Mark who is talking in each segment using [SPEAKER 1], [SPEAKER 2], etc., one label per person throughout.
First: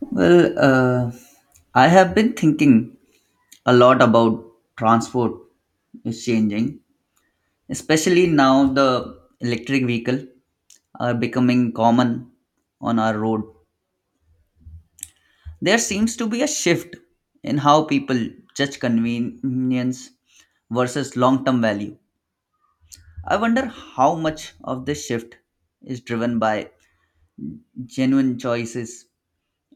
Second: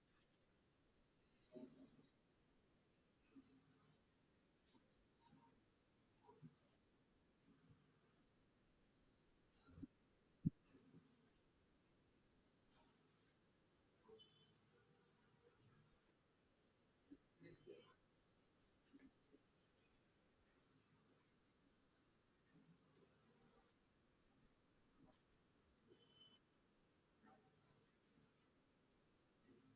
[SPEAKER 1] Well, uh, I have been thinking a lot about transport is changing, especially now the electric vehicle are becoming common on our road. There seems to be a shift in how people judge convenience versus long-term value. I wonder how much of this shift is driven by genuine choices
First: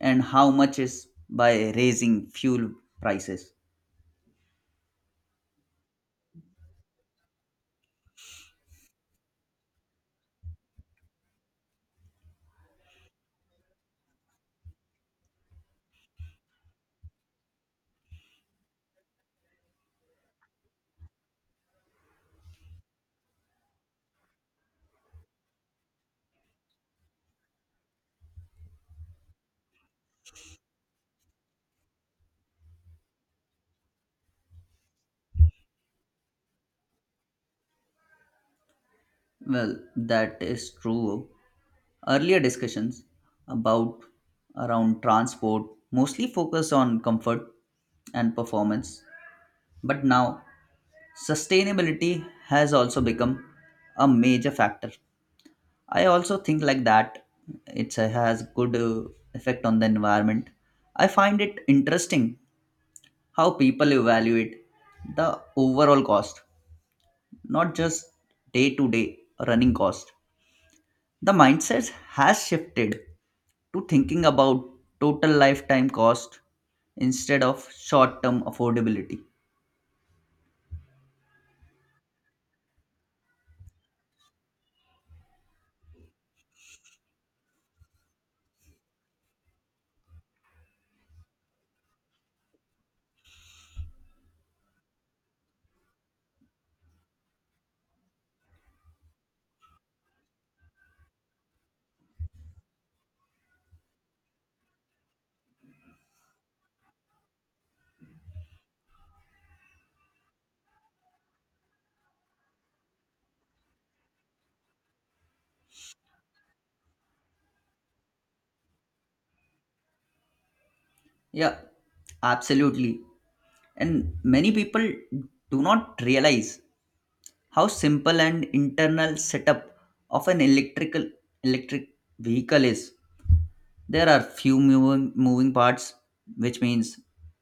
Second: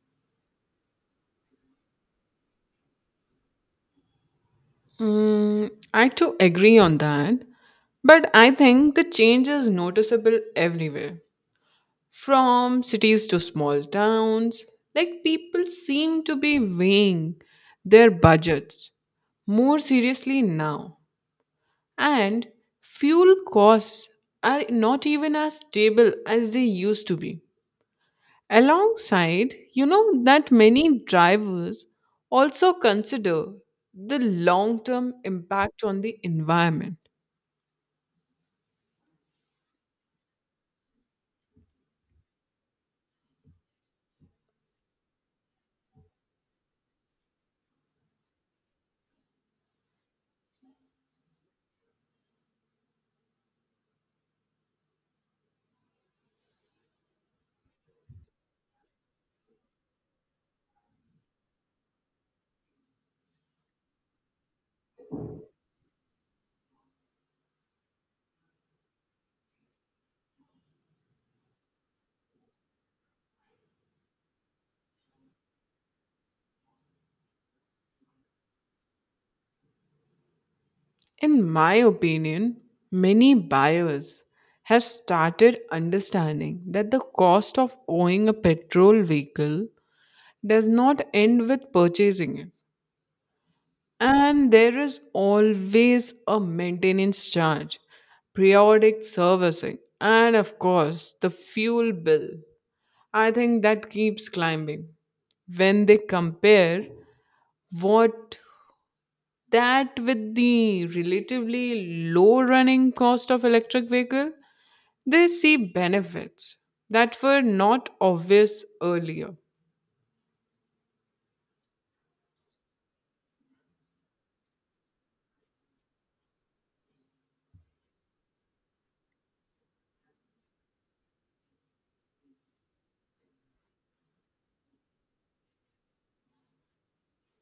[SPEAKER 1] and how much is by raising fuel prices.
[SPEAKER 2] Mm, I too agree on that. But I think the change is noticeable everywhere from cities to small towns. Like people seem to be weighing their budgets more seriously now. And fuel costs are not even as stable as they used to be. Alongside, you know that many drivers also consider the long term impact on the environment.
[SPEAKER 1] Well, that is true. Earlier discussions about around transport mostly focused on comfort and performance, but now sustainability has also become a major factor. I also think like that it has good effect on the environment. I find it interesting how people evaluate the overall cost, not just day to day running cost. The mindset has shifted to thinking about total lifetime cost instead of short term affordability.
[SPEAKER 2] In my opinion, many buyers have started understanding that the cost of owning a petrol vehicle does not end with purchasing it, and there is always a maintenance charge, periodic servicing, and of course, the fuel bill. I think that keeps climbing. When they compare what that with the relatively low running cost of electric vehicle, they see benefits that were not obvious earlier.
[SPEAKER 1] Yeah, absolutely. And many people do not realize how simple and internal setup of an electric vehicle is. There are few moving parts, which means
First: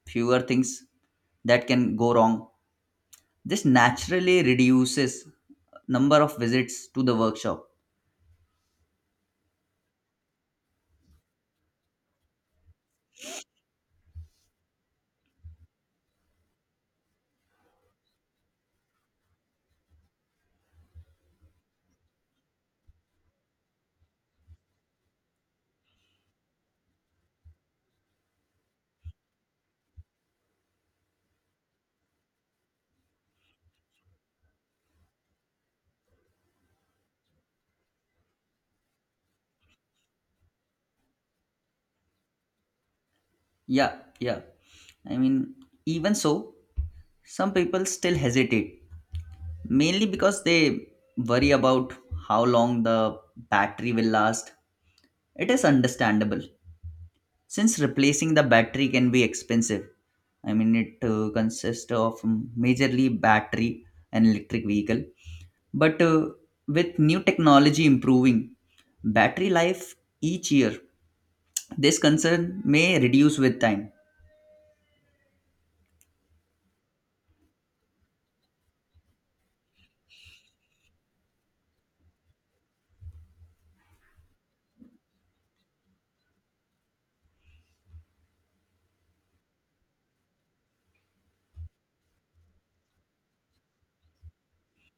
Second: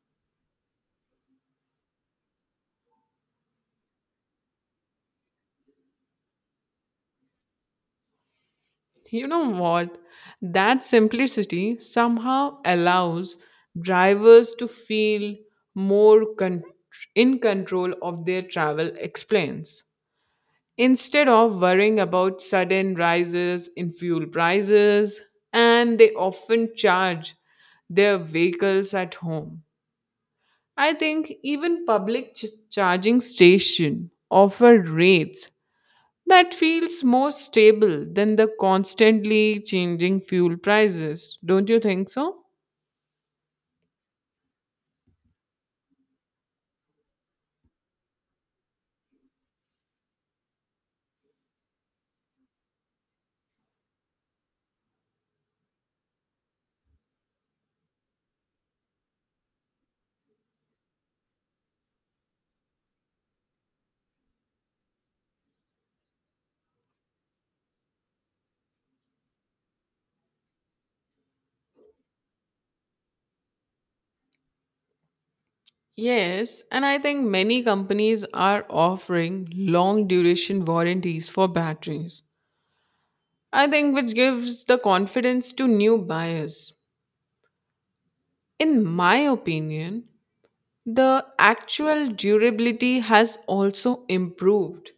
[SPEAKER 1] fewer things that can go wrong. This naturally reduces number of visits to the workshop.
[SPEAKER 2] You know what? That simplicity somehow allows drivers to feel more in control of their travel explains, instead of worrying about sudden rises in fuel prices, and they often charge their vehicles at home. I think even public charging station offer rates that feels more stable than the constantly changing fuel prices. Don't you think so?
[SPEAKER 1] Yeah, yeah. I mean, even so, some people still hesitate, mainly because they worry about how long the battery will last. It is understandable since replacing the battery can be expensive. I mean, it consists of majorly battery and electric vehicle. But with new technology improving battery life each year, this concern may reduce with time.
[SPEAKER 2] Yes, and I think many companies are offering long duration warranties for batteries I think which gives the confidence to new buyers. In my opinion, the actual durability has also improved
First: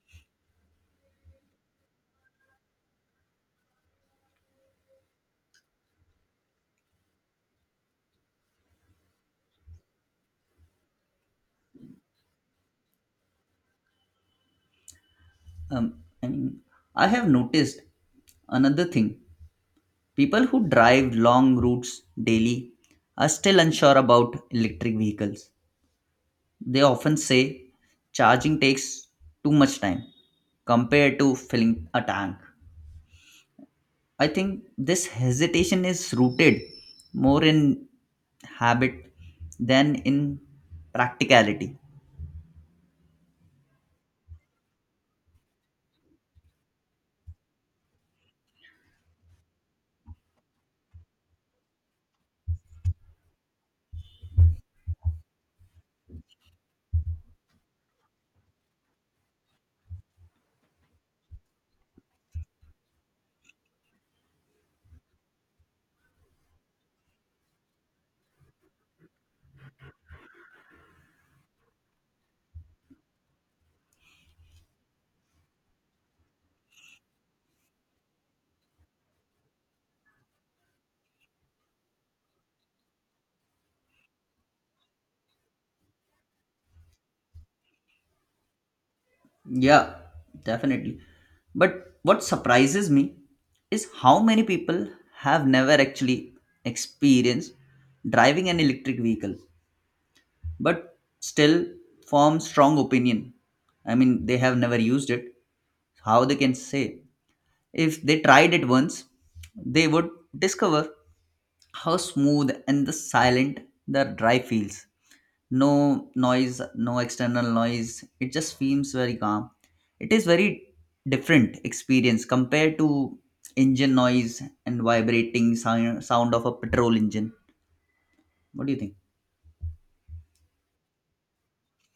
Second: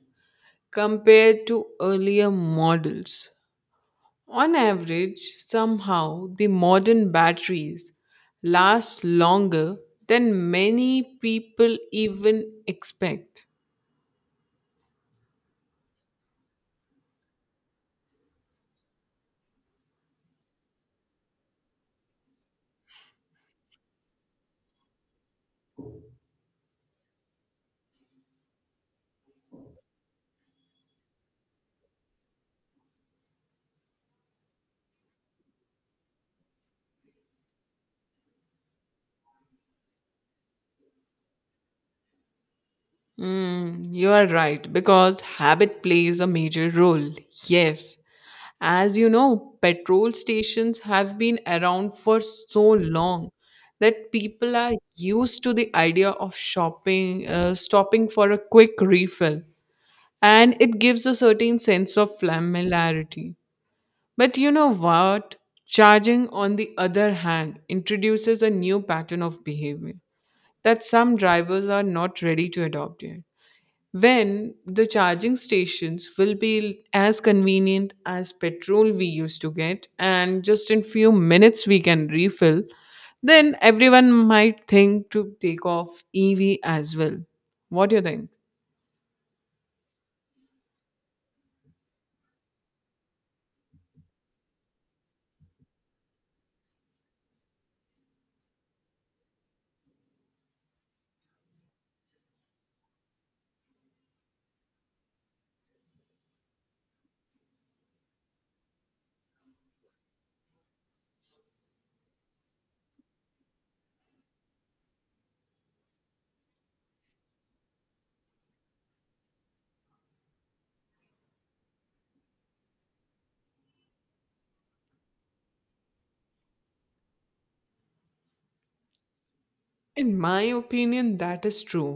[SPEAKER 2] compared to earlier models. On average, somehow the modern batteries last longer than many people even expect.
[SPEAKER 1] Um, I mean, I have noticed another thing. People who drive long routes daily are still unsure about electric vehicles. They often say charging takes too much time compared to filling a tank. I think this hesitation is rooted more in habit than in practicality.
[SPEAKER 2] Mm, you are right, because habit plays a major role. Yes, as you know, petrol stations have been around for so long that people are used to the idea of stopping for a quick refill, and it gives a certain sense of familiarity. But you know what? Charging, on the other hand, introduces a new pattern of behavior that some drivers are not ready to adopt yet. When the charging stations will be as convenient as petrol we used to get and just in few minutes we can refill, then everyone might think to take off EV as well. What do you think?
[SPEAKER 1] Yeah, definitely. But what surprises me is how many people have never actually experienced driving an electric vehicle, but still form strong opinion. I mean, they have never used it. How they can say? If they tried it once, they would discover how smooth and the silent the drive feels. No noise, no external noise, it just feels very calm. It is very different experience compared to engine noise and vibrating sound of a petrol engine. What do you think?
[SPEAKER 2] In my opinion that is true.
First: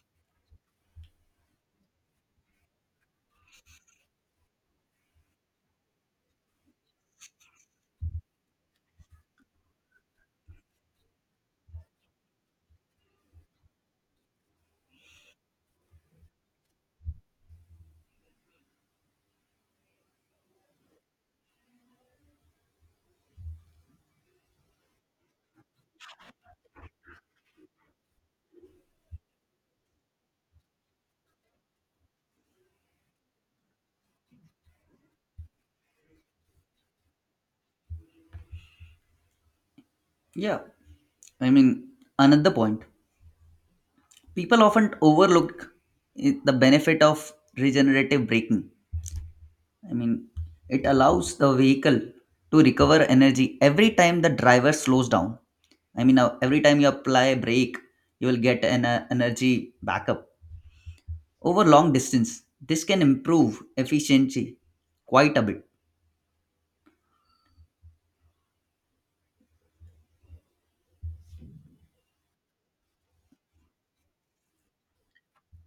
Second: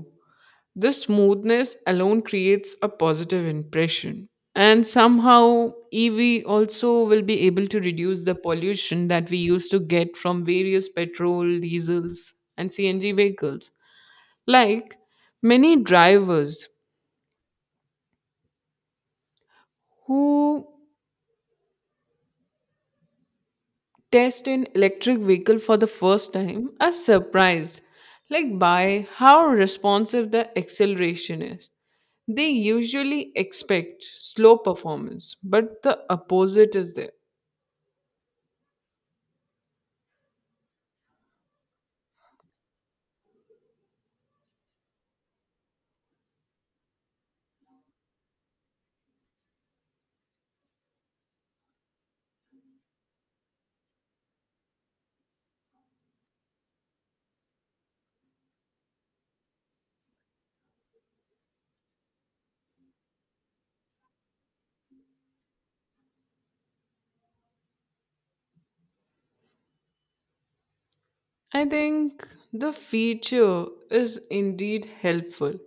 [SPEAKER 2] This smoothness alone creates a positive impression. And somehow, EV also will be able to reduce the pollution that we used to get from various petrol, diesels, and CNG vehicles. Like many drivers who test an electric vehicle for the first time are surprised like by how responsive the acceleration is. They usually expect slow performance but the opposite is there.
[SPEAKER 1] Yeah, I mean, another point people often overlook the benefit of regenerative braking. I mean, it allows the vehicle to recover energy every time the driver slows down. I mean, every time you apply brake, you will get an energy backup over long distance. This can improve efficiency quite a bit.
[SPEAKER 2] I think the feature is indeed helpful,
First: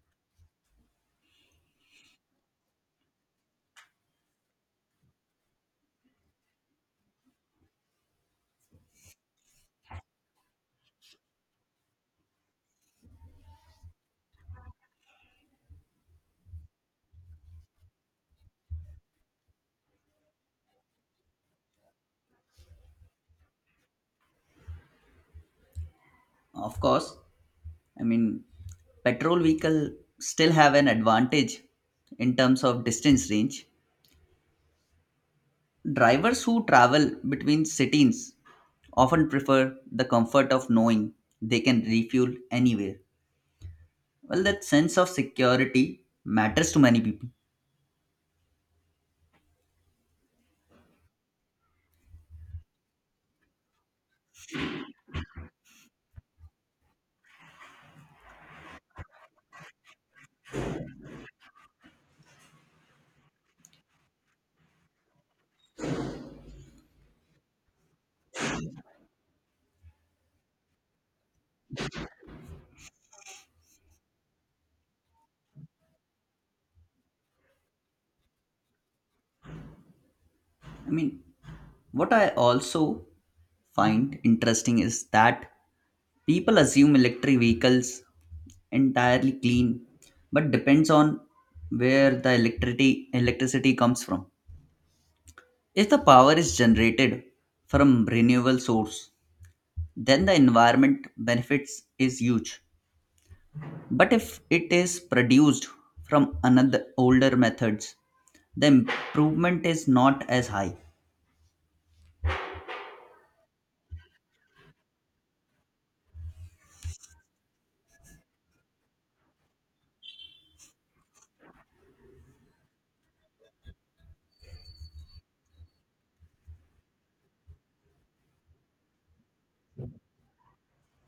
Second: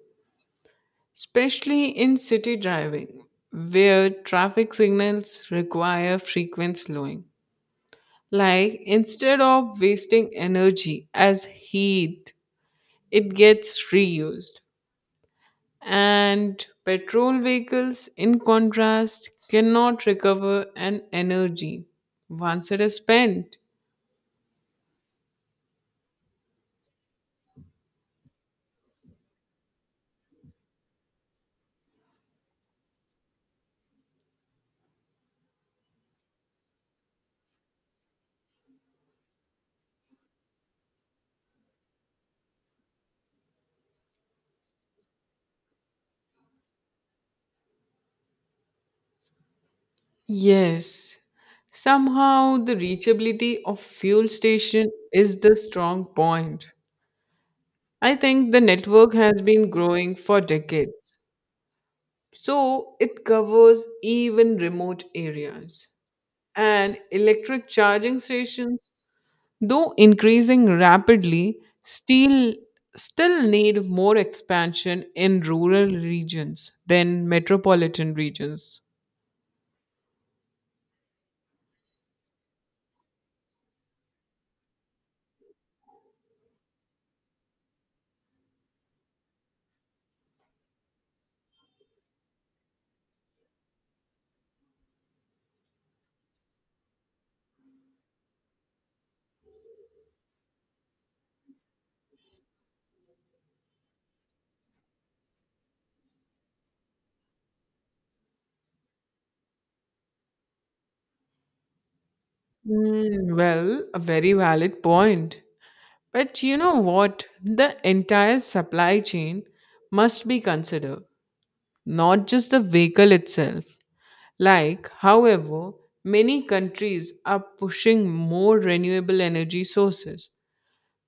[SPEAKER 2] especially in city driving where traffic signals require frequent slowing, like instead of wasting energy as heat it gets reused. And petrol vehicles, in contrast, cannot recover an energy once it is spent.
[SPEAKER 1] Of course, I mean, petrol vehicle still have an advantage in terms of distance range. Drivers who travel between cities often prefer the comfort of knowing they can refuel anywhere. Well, that sense of security matters to many people.
[SPEAKER 2] Yes, somehow the reachability of fuel station is the strong point. I think the network has been growing for decades, so it covers even remote areas. And electric charging stations, though increasing rapidly, steel still need more expansion in rural regions than metropolitan regions.
[SPEAKER 1] I mean, what I also find interesting is that people assume electric vehicles entirely clean, but depends on where the electricity comes from. If the power is generated from renewable source, then the environment benefits is huge. But if it is produced from another older methods, the improvement is not as high.
[SPEAKER 2] Hmm, well, a very valid point. But you know what? The entire supply chain must be considered, not just the vehicle itself. Like, however, many countries are pushing more renewable energy sources,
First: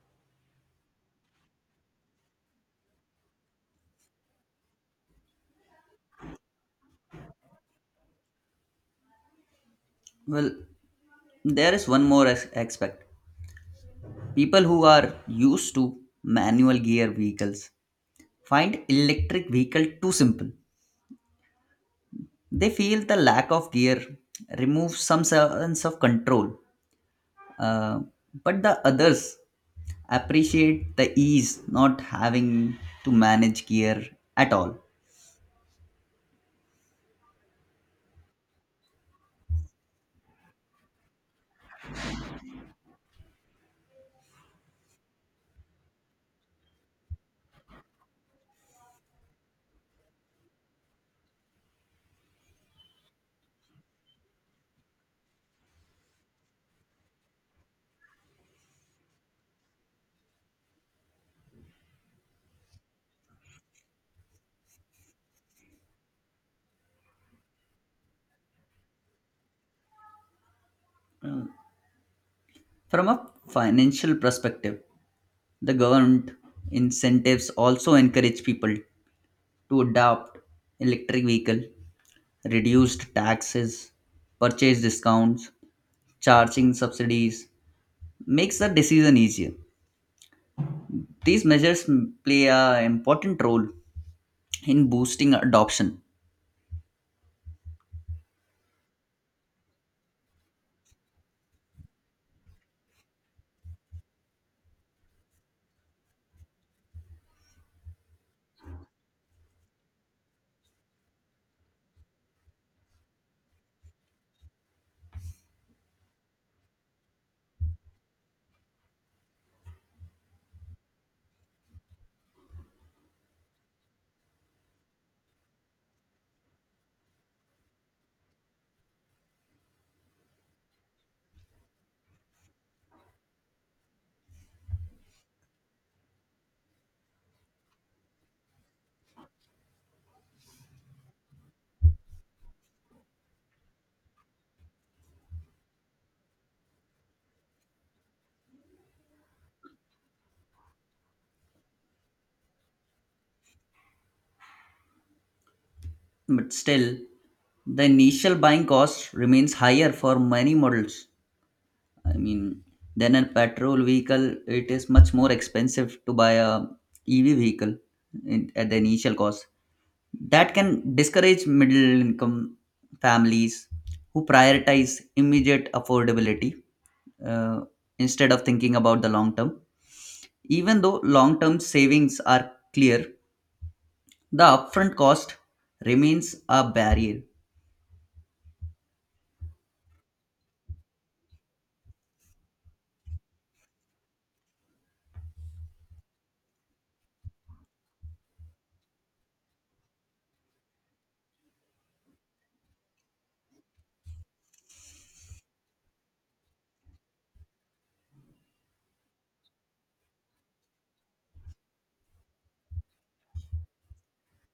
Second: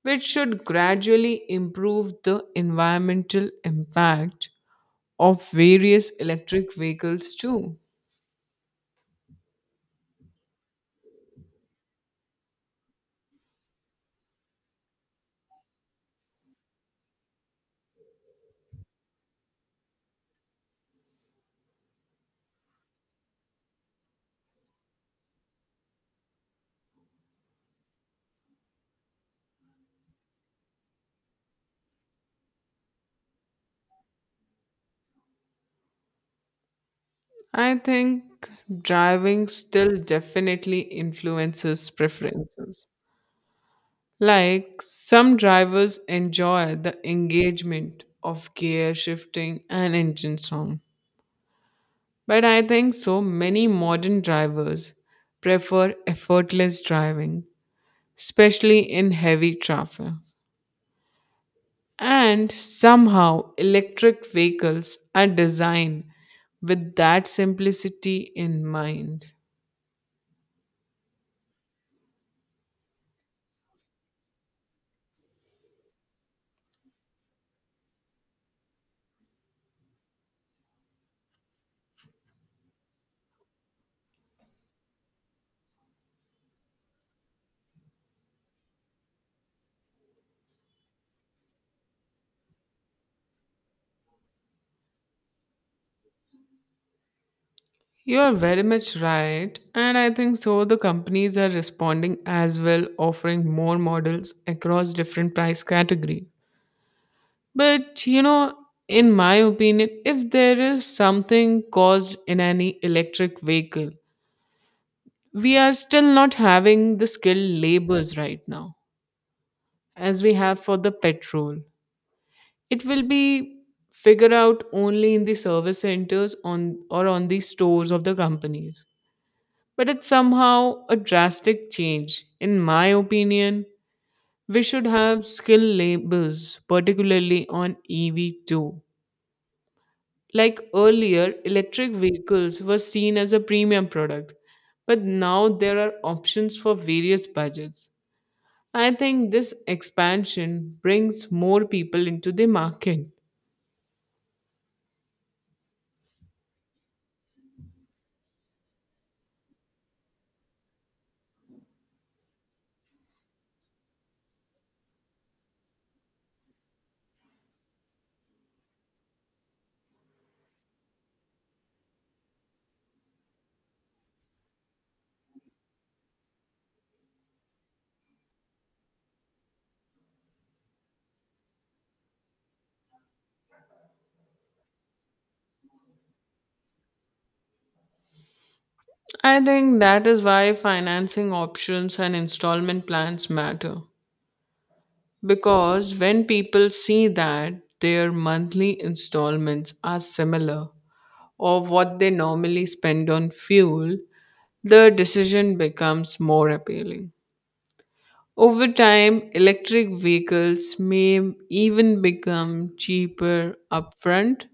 [SPEAKER 2] which should gradually improve the environmental impact of various electric vehicles too.
[SPEAKER 1] Well, there is one more aspect. People who are used to manual gear vehicles find electric vehicle too simple. They feel the lack of gear removes some sense of control. Uh, but the others appreciate the ease not having to manage gear at all.
[SPEAKER 2] I think driving still definitely influences preferences. Like some drivers enjoy the engagement of gear shifting and engine sound, but I think so many modern drivers prefer effortless driving, especially in heavy traffic. And somehow, electric vehicles are designed with that simplicity in mind.
[SPEAKER 1] From a financial perspective, the government incentives also encourage people to adopt electric vehicle, reduced taxes, purchase discounts, charging subsidies makes the decision easier. These measures play an important role in boosting adoption,
[SPEAKER 2] You are very much right, and I think so. The companies are responding as well, offering more models across different price category. But you know, in my opinion, if there is something caused in any electric vehicle, we are still not having the skilled labors right now as we have for the petrol. It will be figured out only in the service centers on or on the stores of the companies. But it's somehow a drastic change. In my opinion, we should have skill labels, particularly on EV too. Like earlier, electric vehicles were seen as a premium product, but now there are options for various budgets. I think this expansion brings more people into the market.
[SPEAKER 1] but still the initial buying cost remains higher for many models. I mean, than a petrol vehicle, it is much more expensive to buy a EV vehicle in, at the initial cost. That can discourage middle income families who prioritize immediate affordability, uh, instead of thinking about the long term. Even though long term savings are clear, the upfront cost remains a barrier.
[SPEAKER 2] I think that is why financing options and installment plans matter. Because when people see that their monthly installments are similar or what they normally spend on fuel, the decision becomes more appealing. Over time, electric vehicles may even become cheaper upfront,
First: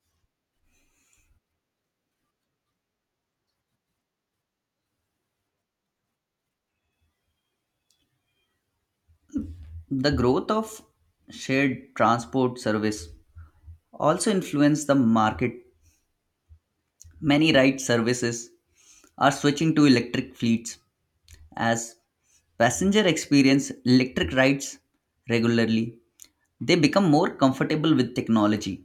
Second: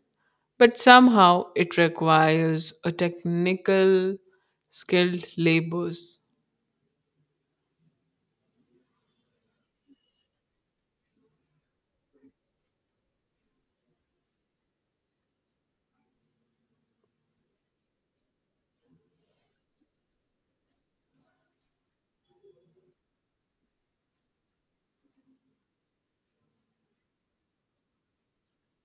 [SPEAKER 2] but somehow it requires a technical skilled labors.
[SPEAKER 1] The growth of shared transport service also influenced the market. Many ride services are switching to electric fleets. As passenger experience electric rides regularly, they become more comfortable with technology.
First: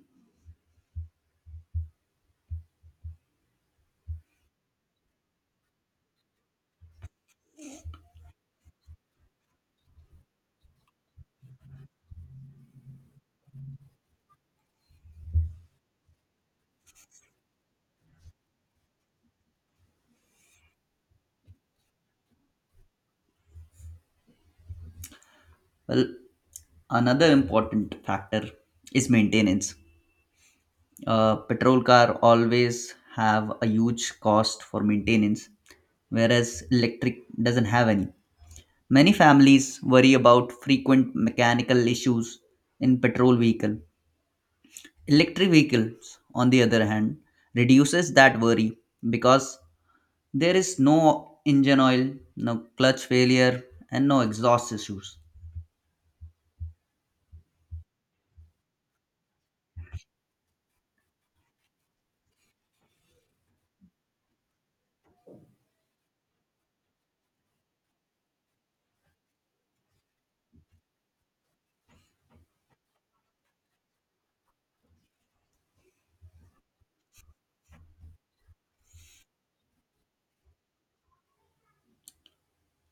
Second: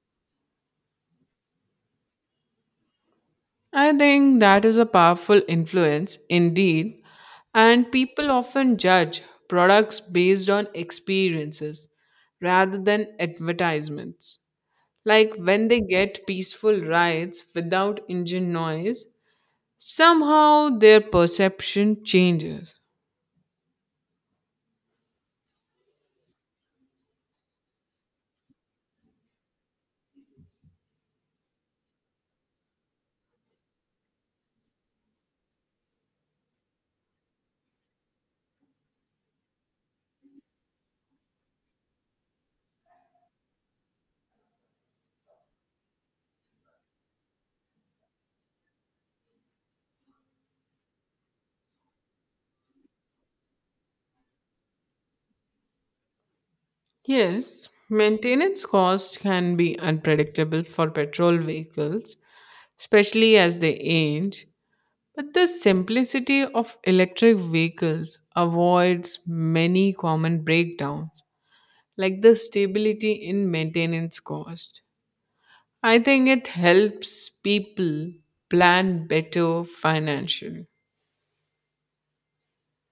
[SPEAKER 2] I think that is a powerful influence indeed, and people often judge products based on experiences rather than advertisements. Like when they get peaceful rides without engine noise, somehow their perception changes.
[SPEAKER 1] Well, another important factor is maintenance. A petrol car always have a huge cost for maintenance, whereas electric doesn't have any. Many families worry about frequent mechanical issues in petrol vehicle. Electric vehicles, on the other hand, reduces that worry because there is no engine oil, no clutch failure, and no exhaust issues.
[SPEAKER 2] Yes, maintenance costs can be unpredictable for petrol vehicles, especially as they age, but the simplicity of electric vehicles avoids many common breakdowns, like the stability in maintenance cost. I think it helps people plan better financially.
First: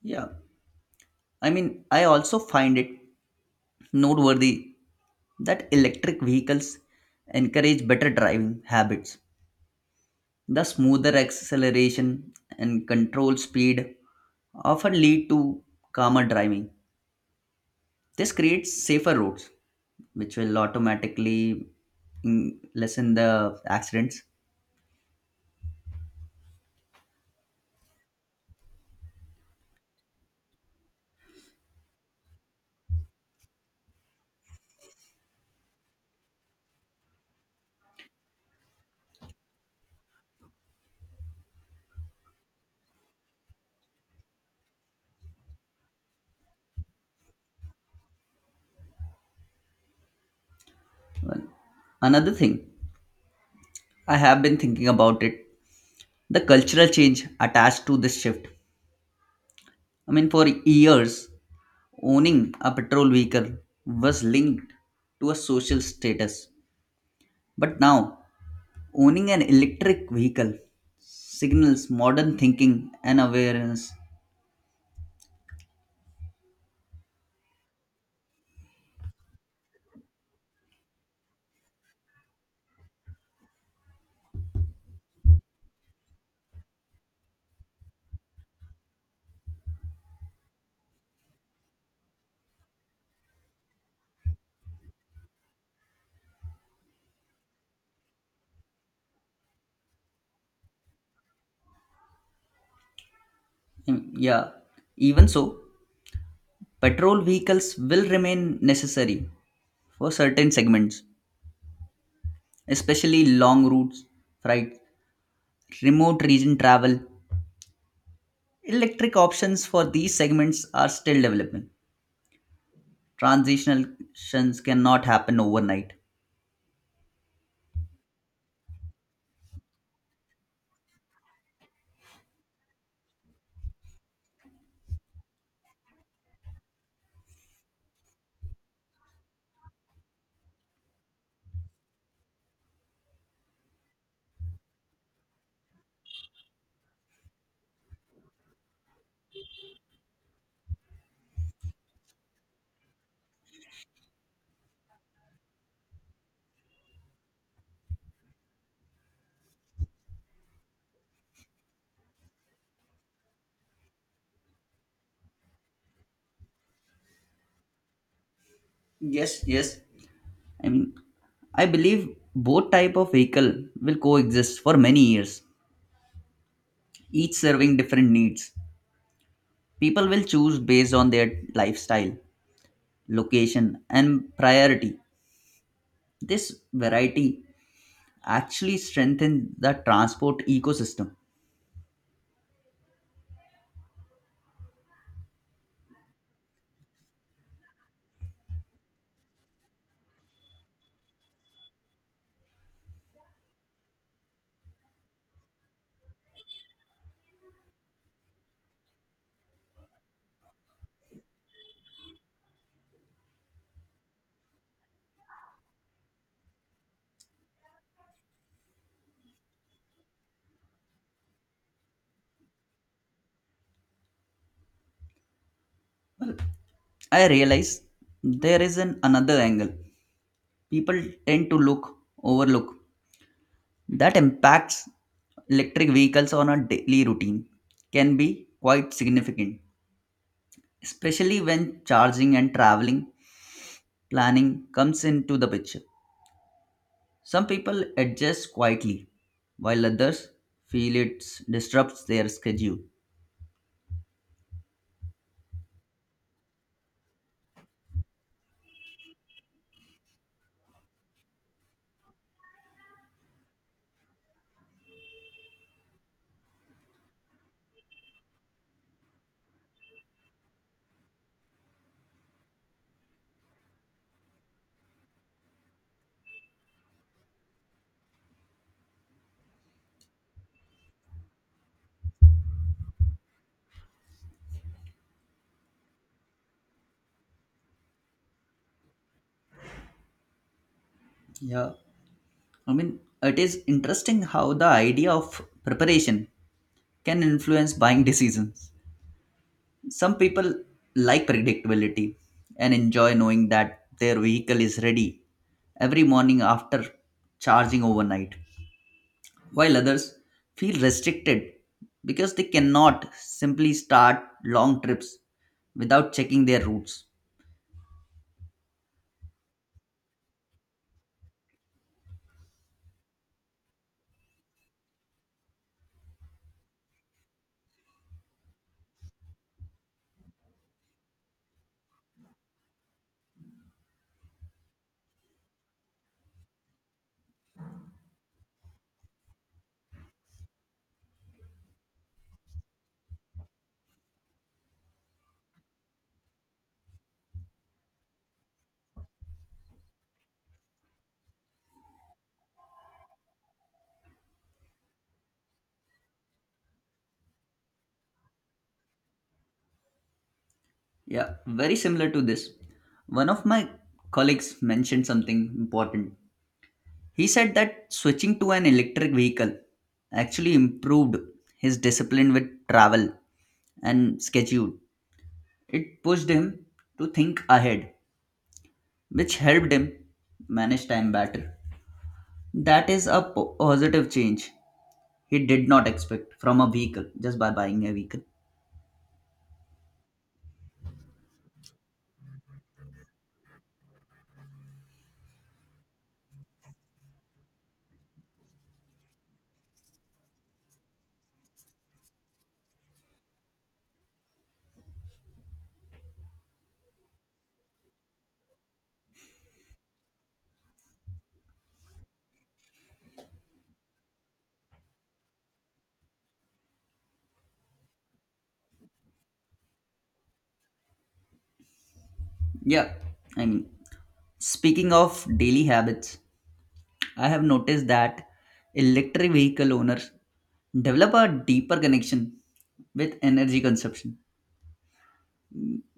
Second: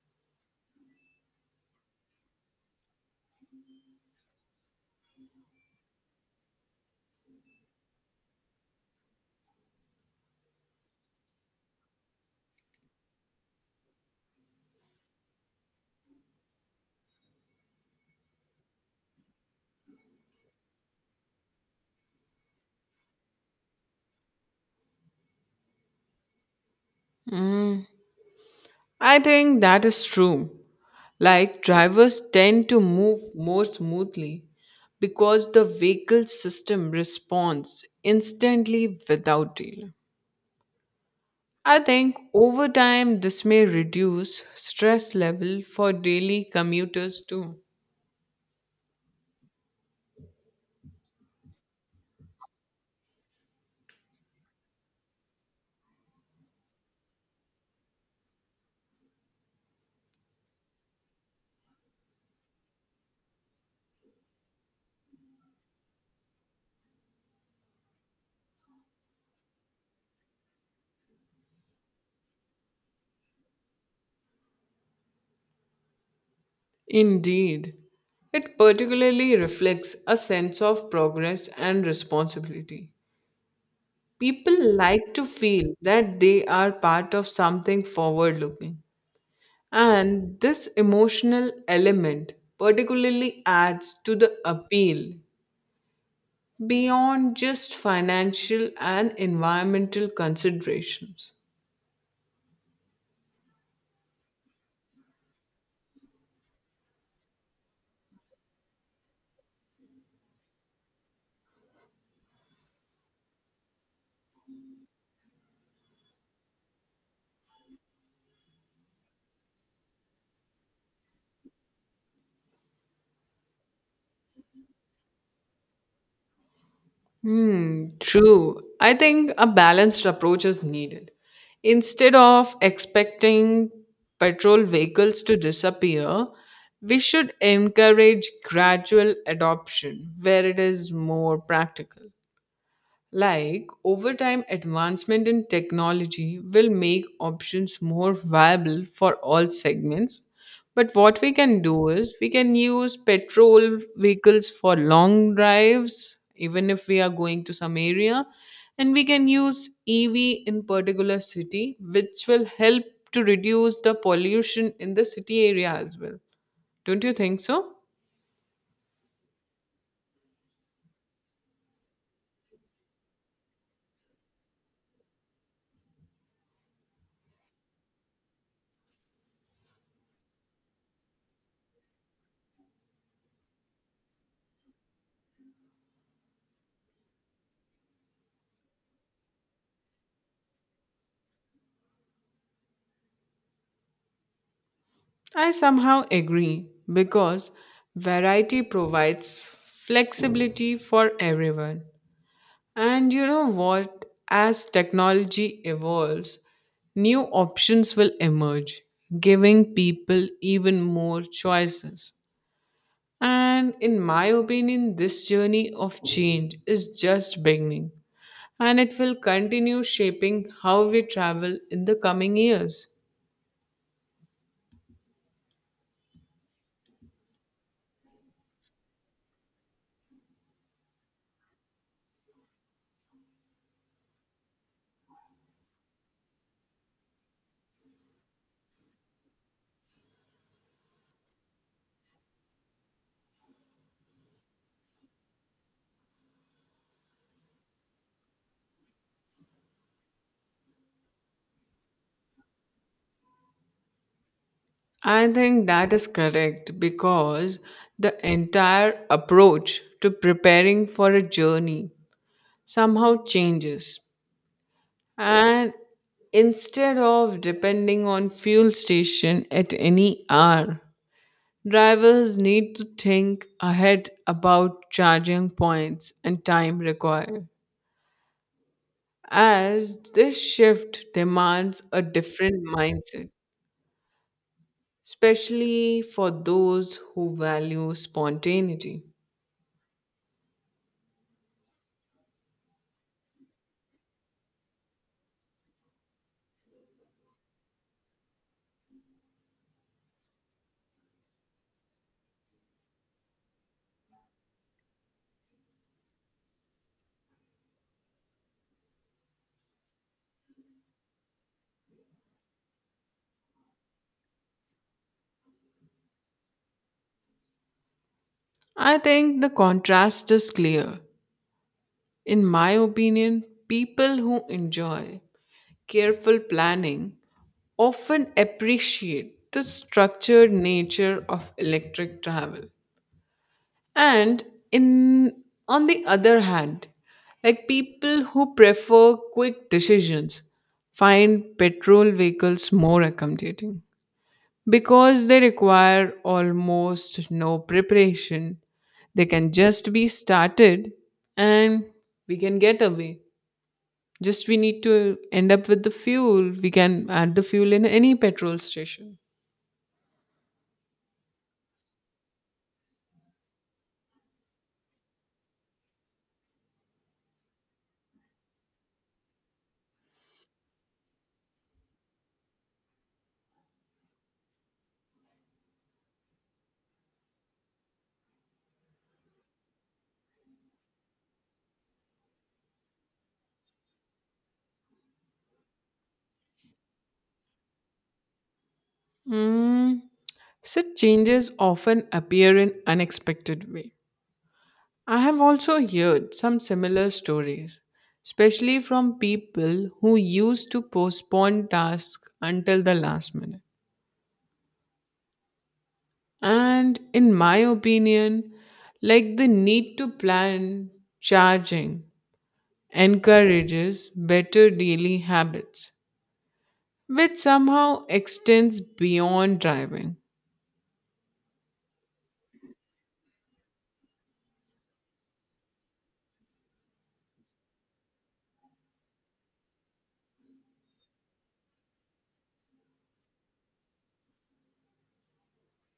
[SPEAKER 1] Yeah, I mean, I also find it noteworthy that electric vehicles encourage better driving habits. The smoother acceleration and control speed often lead to calmer driving. This creates safer roads, which will automatically lessen the accidents.
[SPEAKER 2] Mm, I think that is true. Like drivers tend to move more smoothly because the vehicle system responds instantly without delay. I think over time this may reduce stress level for daily commuters too.
[SPEAKER 1] Well, another thing, I have been thinking about it the cultural change attached to this shift. I mean, for years, owning a petrol vehicle was linked to a social status. But now, owning an electric vehicle signals modern thinking and awareness.
[SPEAKER 2] Indeed, it particularly reflects a sense of progress and responsibility. People like to feel that they are part of something forward looking, and this emotional element particularly adds to the appeal beyond just financial and environmental considerations.
[SPEAKER 1] Yeah, even so, petrol vehicles will remain necessary for certain segments, especially long routes, freight, remote region travel. Electric options for these segments are still developing. Transitions cannot happen overnight.
[SPEAKER 2] Hmm, true. I think a balanced approach is needed. Instead of expecting petrol vehicles to disappear, we should encourage gradual adoption where it is more practical. Like, over time, advancement in technology will make options more viable for all segments. But what we can do is we can use petrol vehicles for long drives, even if we are going to some area. And we can use EV in particular city, which will help to reduce the pollution in the city area as well. Don't you think so?
[SPEAKER 1] Yes, yes. I mean, I believe both type of vehicle will coexist for many years, each serving different needs. People will choose based on their lifestyle, location, and priority. This variety actually strengthens the transport ecosystem.
[SPEAKER 2] I somehow agree because variety provides flexibility for everyone. And you know what? As technology evolves, new options will emerge, giving people even more choices. And in my opinion, this journey of change is just beginning and it will continue shaping how we travel in the coming years.
[SPEAKER 1] I realize there is an another angle. People tend to look overlook that impacts electric vehicles on a daily routine can be quite significant, especially when charging and traveling planning comes into the picture. Some people adjust quietly, while others feel it disrupts their schedule.
[SPEAKER 2] I think that is correct because the entire approach to preparing for a journey somehow changes. And instead of depending on fuel station at any hour, drivers need to think ahead about charging points and time required. As this shift demands a different mindset, especially for those who value spontaneity.
[SPEAKER 1] Yeah, I mean, it is interesting how the idea of preparation can influence buying decisions. Some people like predictability and enjoy knowing that their vehicle is ready every morning after charging overnight, while others feel restricted because they cannot simply start long trips without checking their routes.
[SPEAKER 2] I think the contrast is clear. In my opinion, people who enjoy careful planning often appreciate the structured nature of electric travel. And in on the other hand, like people who prefer quick decisions find petrol vehicles more accommodating. Because they require almost no preparation, they can just be started and we can get away. Just we need to end up with the fuel. We can add the fuel in any petrol station.
[SPEAKER 1] Yeah, very similar to this. One of my colleagues mentioned something important. He said that switching to an electric vehicle actually improved his discipline with travel and schedule. It pushed him to think ahead, which helped him manage time better. That is a positive change he did not expect from a vehicle just by buying a vehicle.
[SPEAKER 2] Mm, such changes often appear in unexpected way. I have also heard some similar stories, especially from people who used to postpone tasks until the last minute. And in my opinion, like the need to plan charging encourages better daily habits, which somehow extends beyond driving.
[SPEAKER 1] Yeah, I mean, speaking of daily habits, I have noticed that electric vehicle owners develop a deeper connection with energy consumption.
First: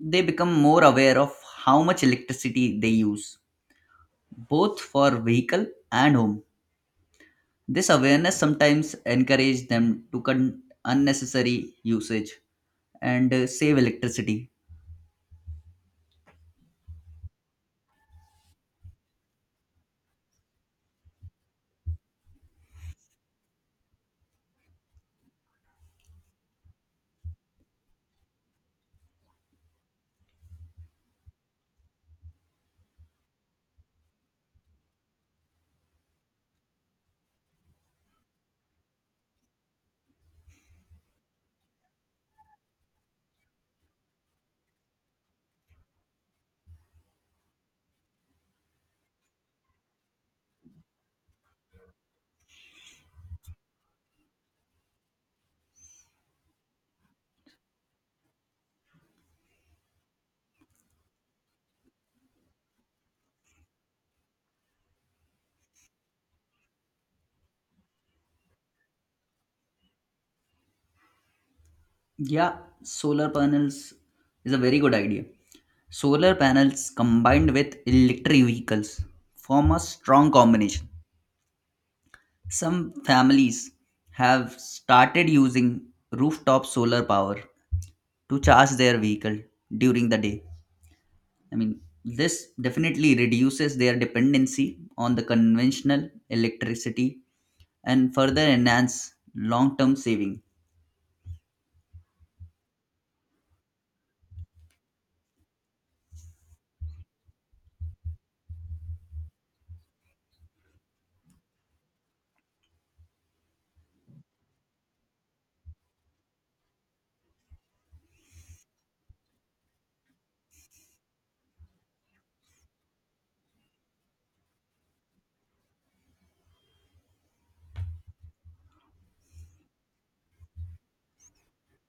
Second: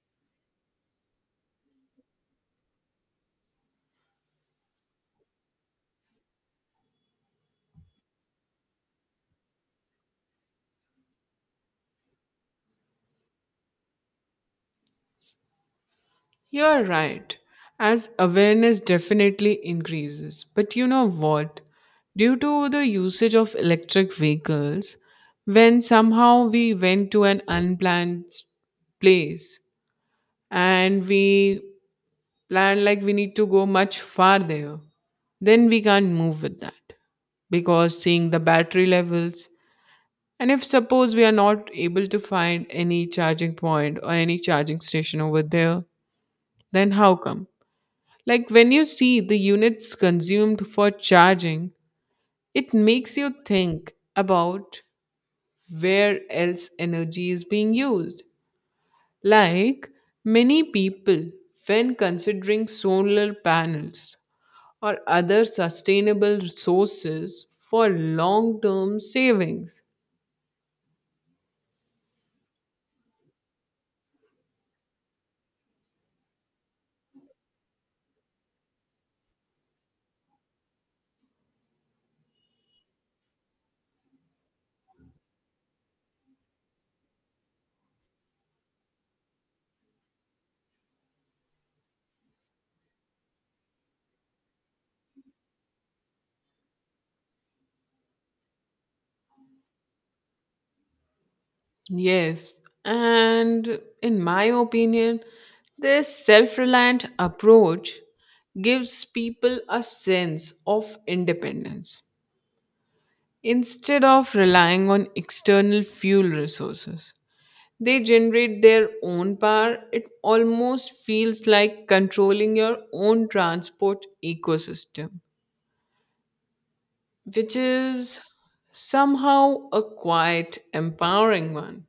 [SPEAKER 1] They become more aware of how much electricity they use, both for vehicle and home. This awareness sometimes encourages them to cut unnecessary usage and save electricity.
[SPEAKER 2] You're right, as awareness definitely increases. But you know what? Due to the usage of electric vehicles, when somehow we went to an unplanned place and we plan like we need to go much farther, then we can't move with that because seeing the battery levels and if suppose we are not able to find any charging point or any charging station over there, then how come, like when you see the units consumed for charging it makes you think about where else energy is being used, like many people when considering solar panels or other sustainable resources for long term savings.
[SPEAKER 1] Yeah, solar panels is a very good idea. Solar panels combined with electric vehicles form a strong combination. Some families have started using rooftop solar power to charge their vehicle during the day. I mean, this definitely reduces their dependency on the conventional electricity and further enhance long term saving.
[SPEAKER 2] Yes, and in my opinion, this self reliant approach gives people a sense of independence instead of relying on external fuel resources. They generate their own power. It almost feels like controlling your own transport ecosystem, which is somehow a quite empowering one.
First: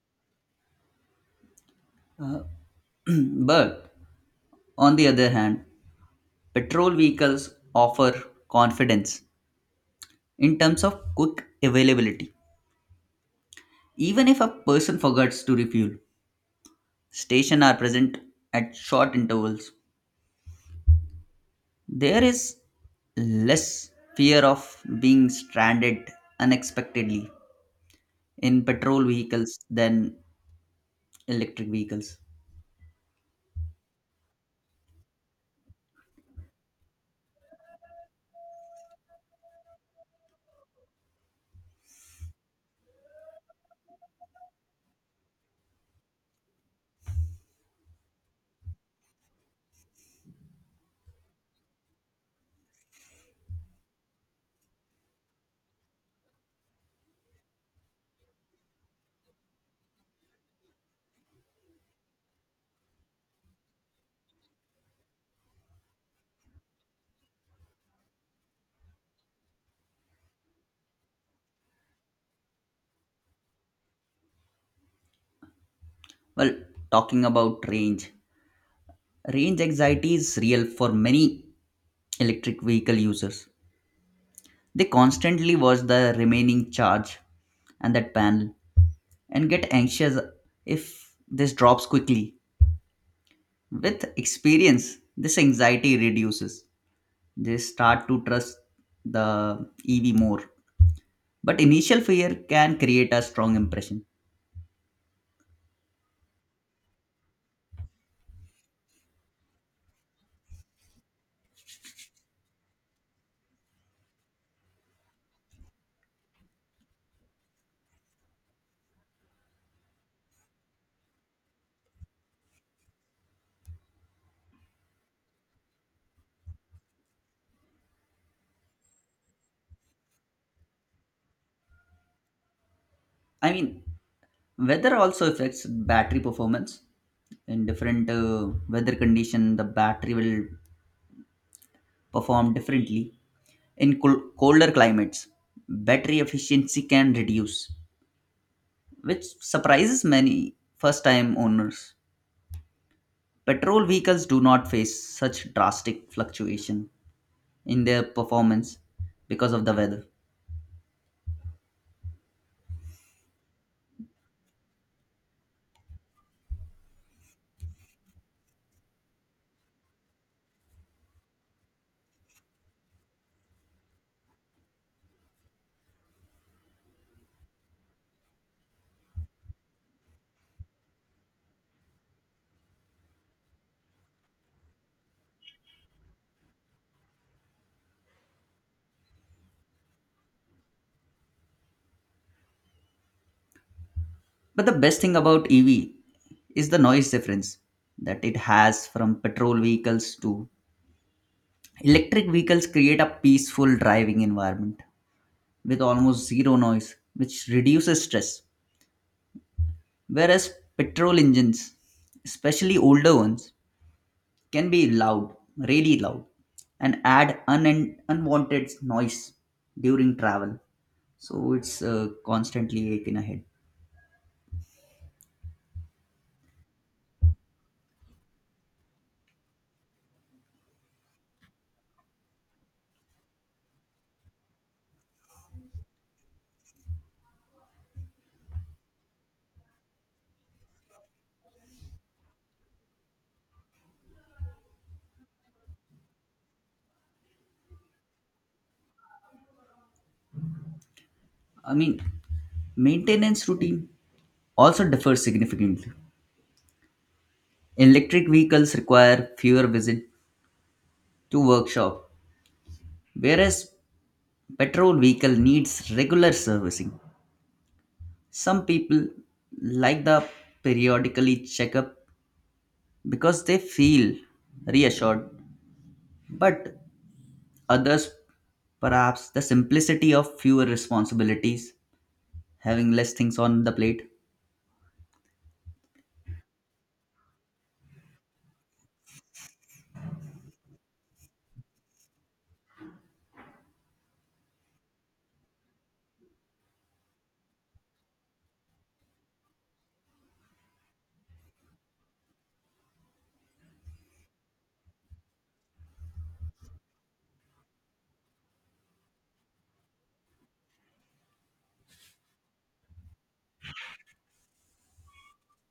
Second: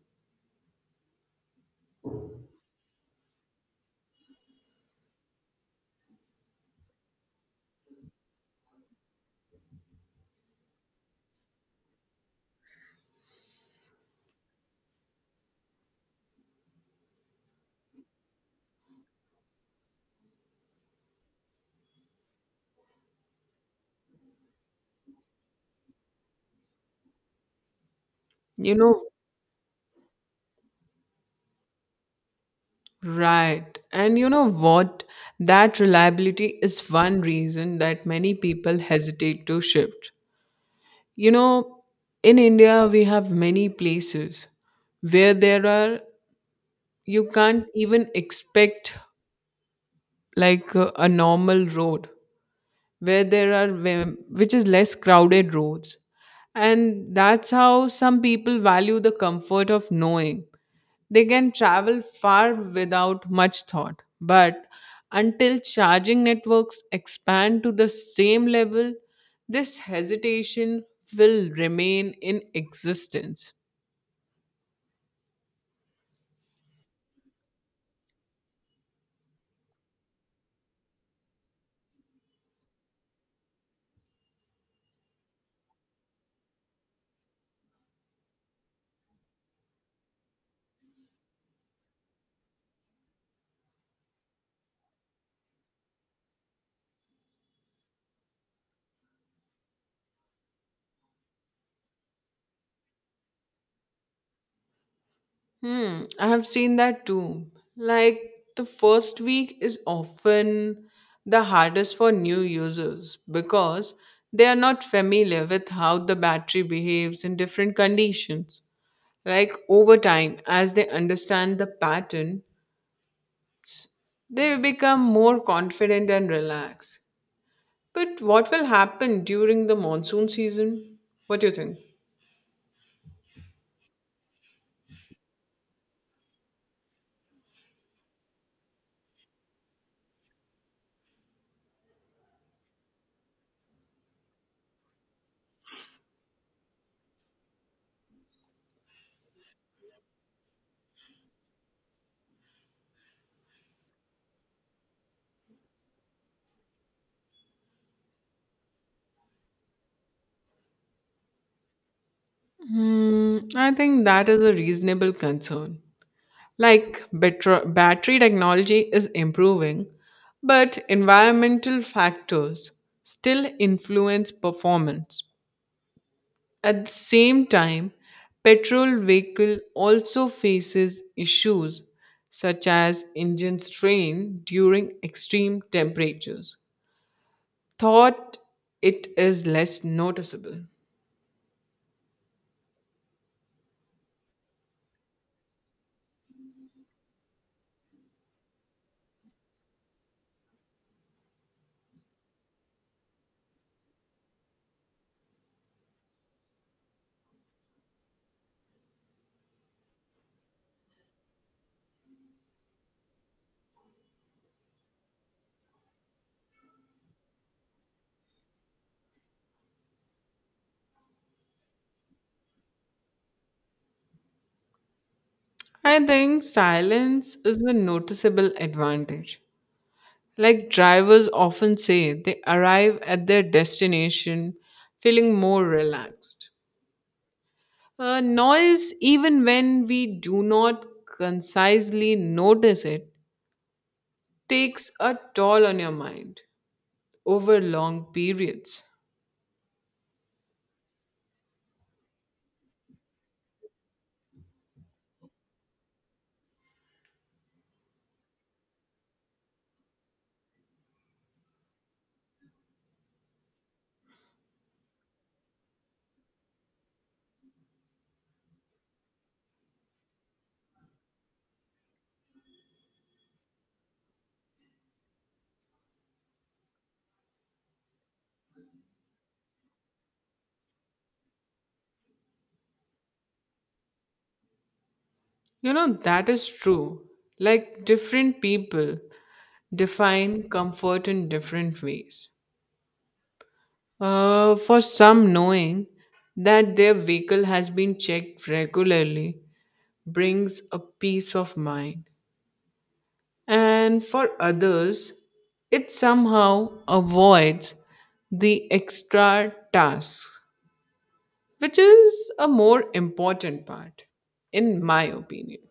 [SPEAKER 1] But on the other hand, petrol vehicles offer confidence in terms of quick availability. Even if a person forgets to refuel, stations are present at short intervals. There is less fear of being stranded unexpectedly in
[SPEAKER 2] You know,
[SPEAKER 1] petrol vehicles than electric vehicles.
[SPEAKER 2] right. And you know what? That reliability is one reason that many people hesitate to shift. You know, in India, we have many places where there are, you can't even expect like a normal road, where there are which is less crowded roads, and that's how some people value the comfort of knowing they can travel far without much thought, but until charging networks expand to the same level this hesitation will remain in existence.
[SPEAKER 1] Well, talking about range, range anxiety is real for many electric vehicle users. They constantly watch the remaining charge and that panel and get anxious if this drops quickly. With experience, this anxiety reduces. They start to trust the EV more. But initial fear can create a strong impression.
[SPEAKER 2] Hmm, I have seen that too. Like the first week is often the hardest for new users because they are not familiar with how the battery behaves in different conditions. Like over time, as they understand the pattern, they will become more confident and relaxed. But what will happen during the monsoon season? What do you think?
[SPEAKER 1] I mean, weather also affects battery performance. In different weather condition, the battery will perform differently. In colder climates, battery efficiency can reduce, which surprises many first time owners. Petrol vehicles do not face such drastic fluctuation in their performance because of the weather.
[SPEAKER 2] Hmm, I think that is a reasonable concern. Like better, battery technology is improving, but environmental factors still influence performance. At the same time, petrol vehicle also faces issues such as engine strain during extreme temperatures. Thought it is less noticeable.
[SPEAKER 1] But the best thing about EV is the noise difference that it has from petrol vehicles to electric vehicles create a peaceful driving environment with almost zero noise which reduces stress. Whereas petrol engines, especially older ones, can be loud, really loud, and add unwanted noise during travel. So it's constantly aching ahead.
[SPEAKER 2] I think silence is the noticeable advantage. Like drivers often say, they arrive at their destination feeling more relaxed. Noise, even when we do not concisely notice it, takes a toll on your mind over long periods.
[SPEAKER 1] I mean, maintenance routine also differs significantly. Electric vehicles require fewer visits to workshop, whereas petrol vehicle needs regular servicing. Some people like the periodically checkup because they feel reassured. But others, perhaps, the simplicity of fewer responsibilities, having less things on the plate.
[SPEAKER 2] You know, that is true. Like different people define comfort in different ways. For some, knowing that their vehicle has been checked regularly brings a peace of mind, and for others, it somehow avoids the extra tasks, which is a more important part, in my opinion.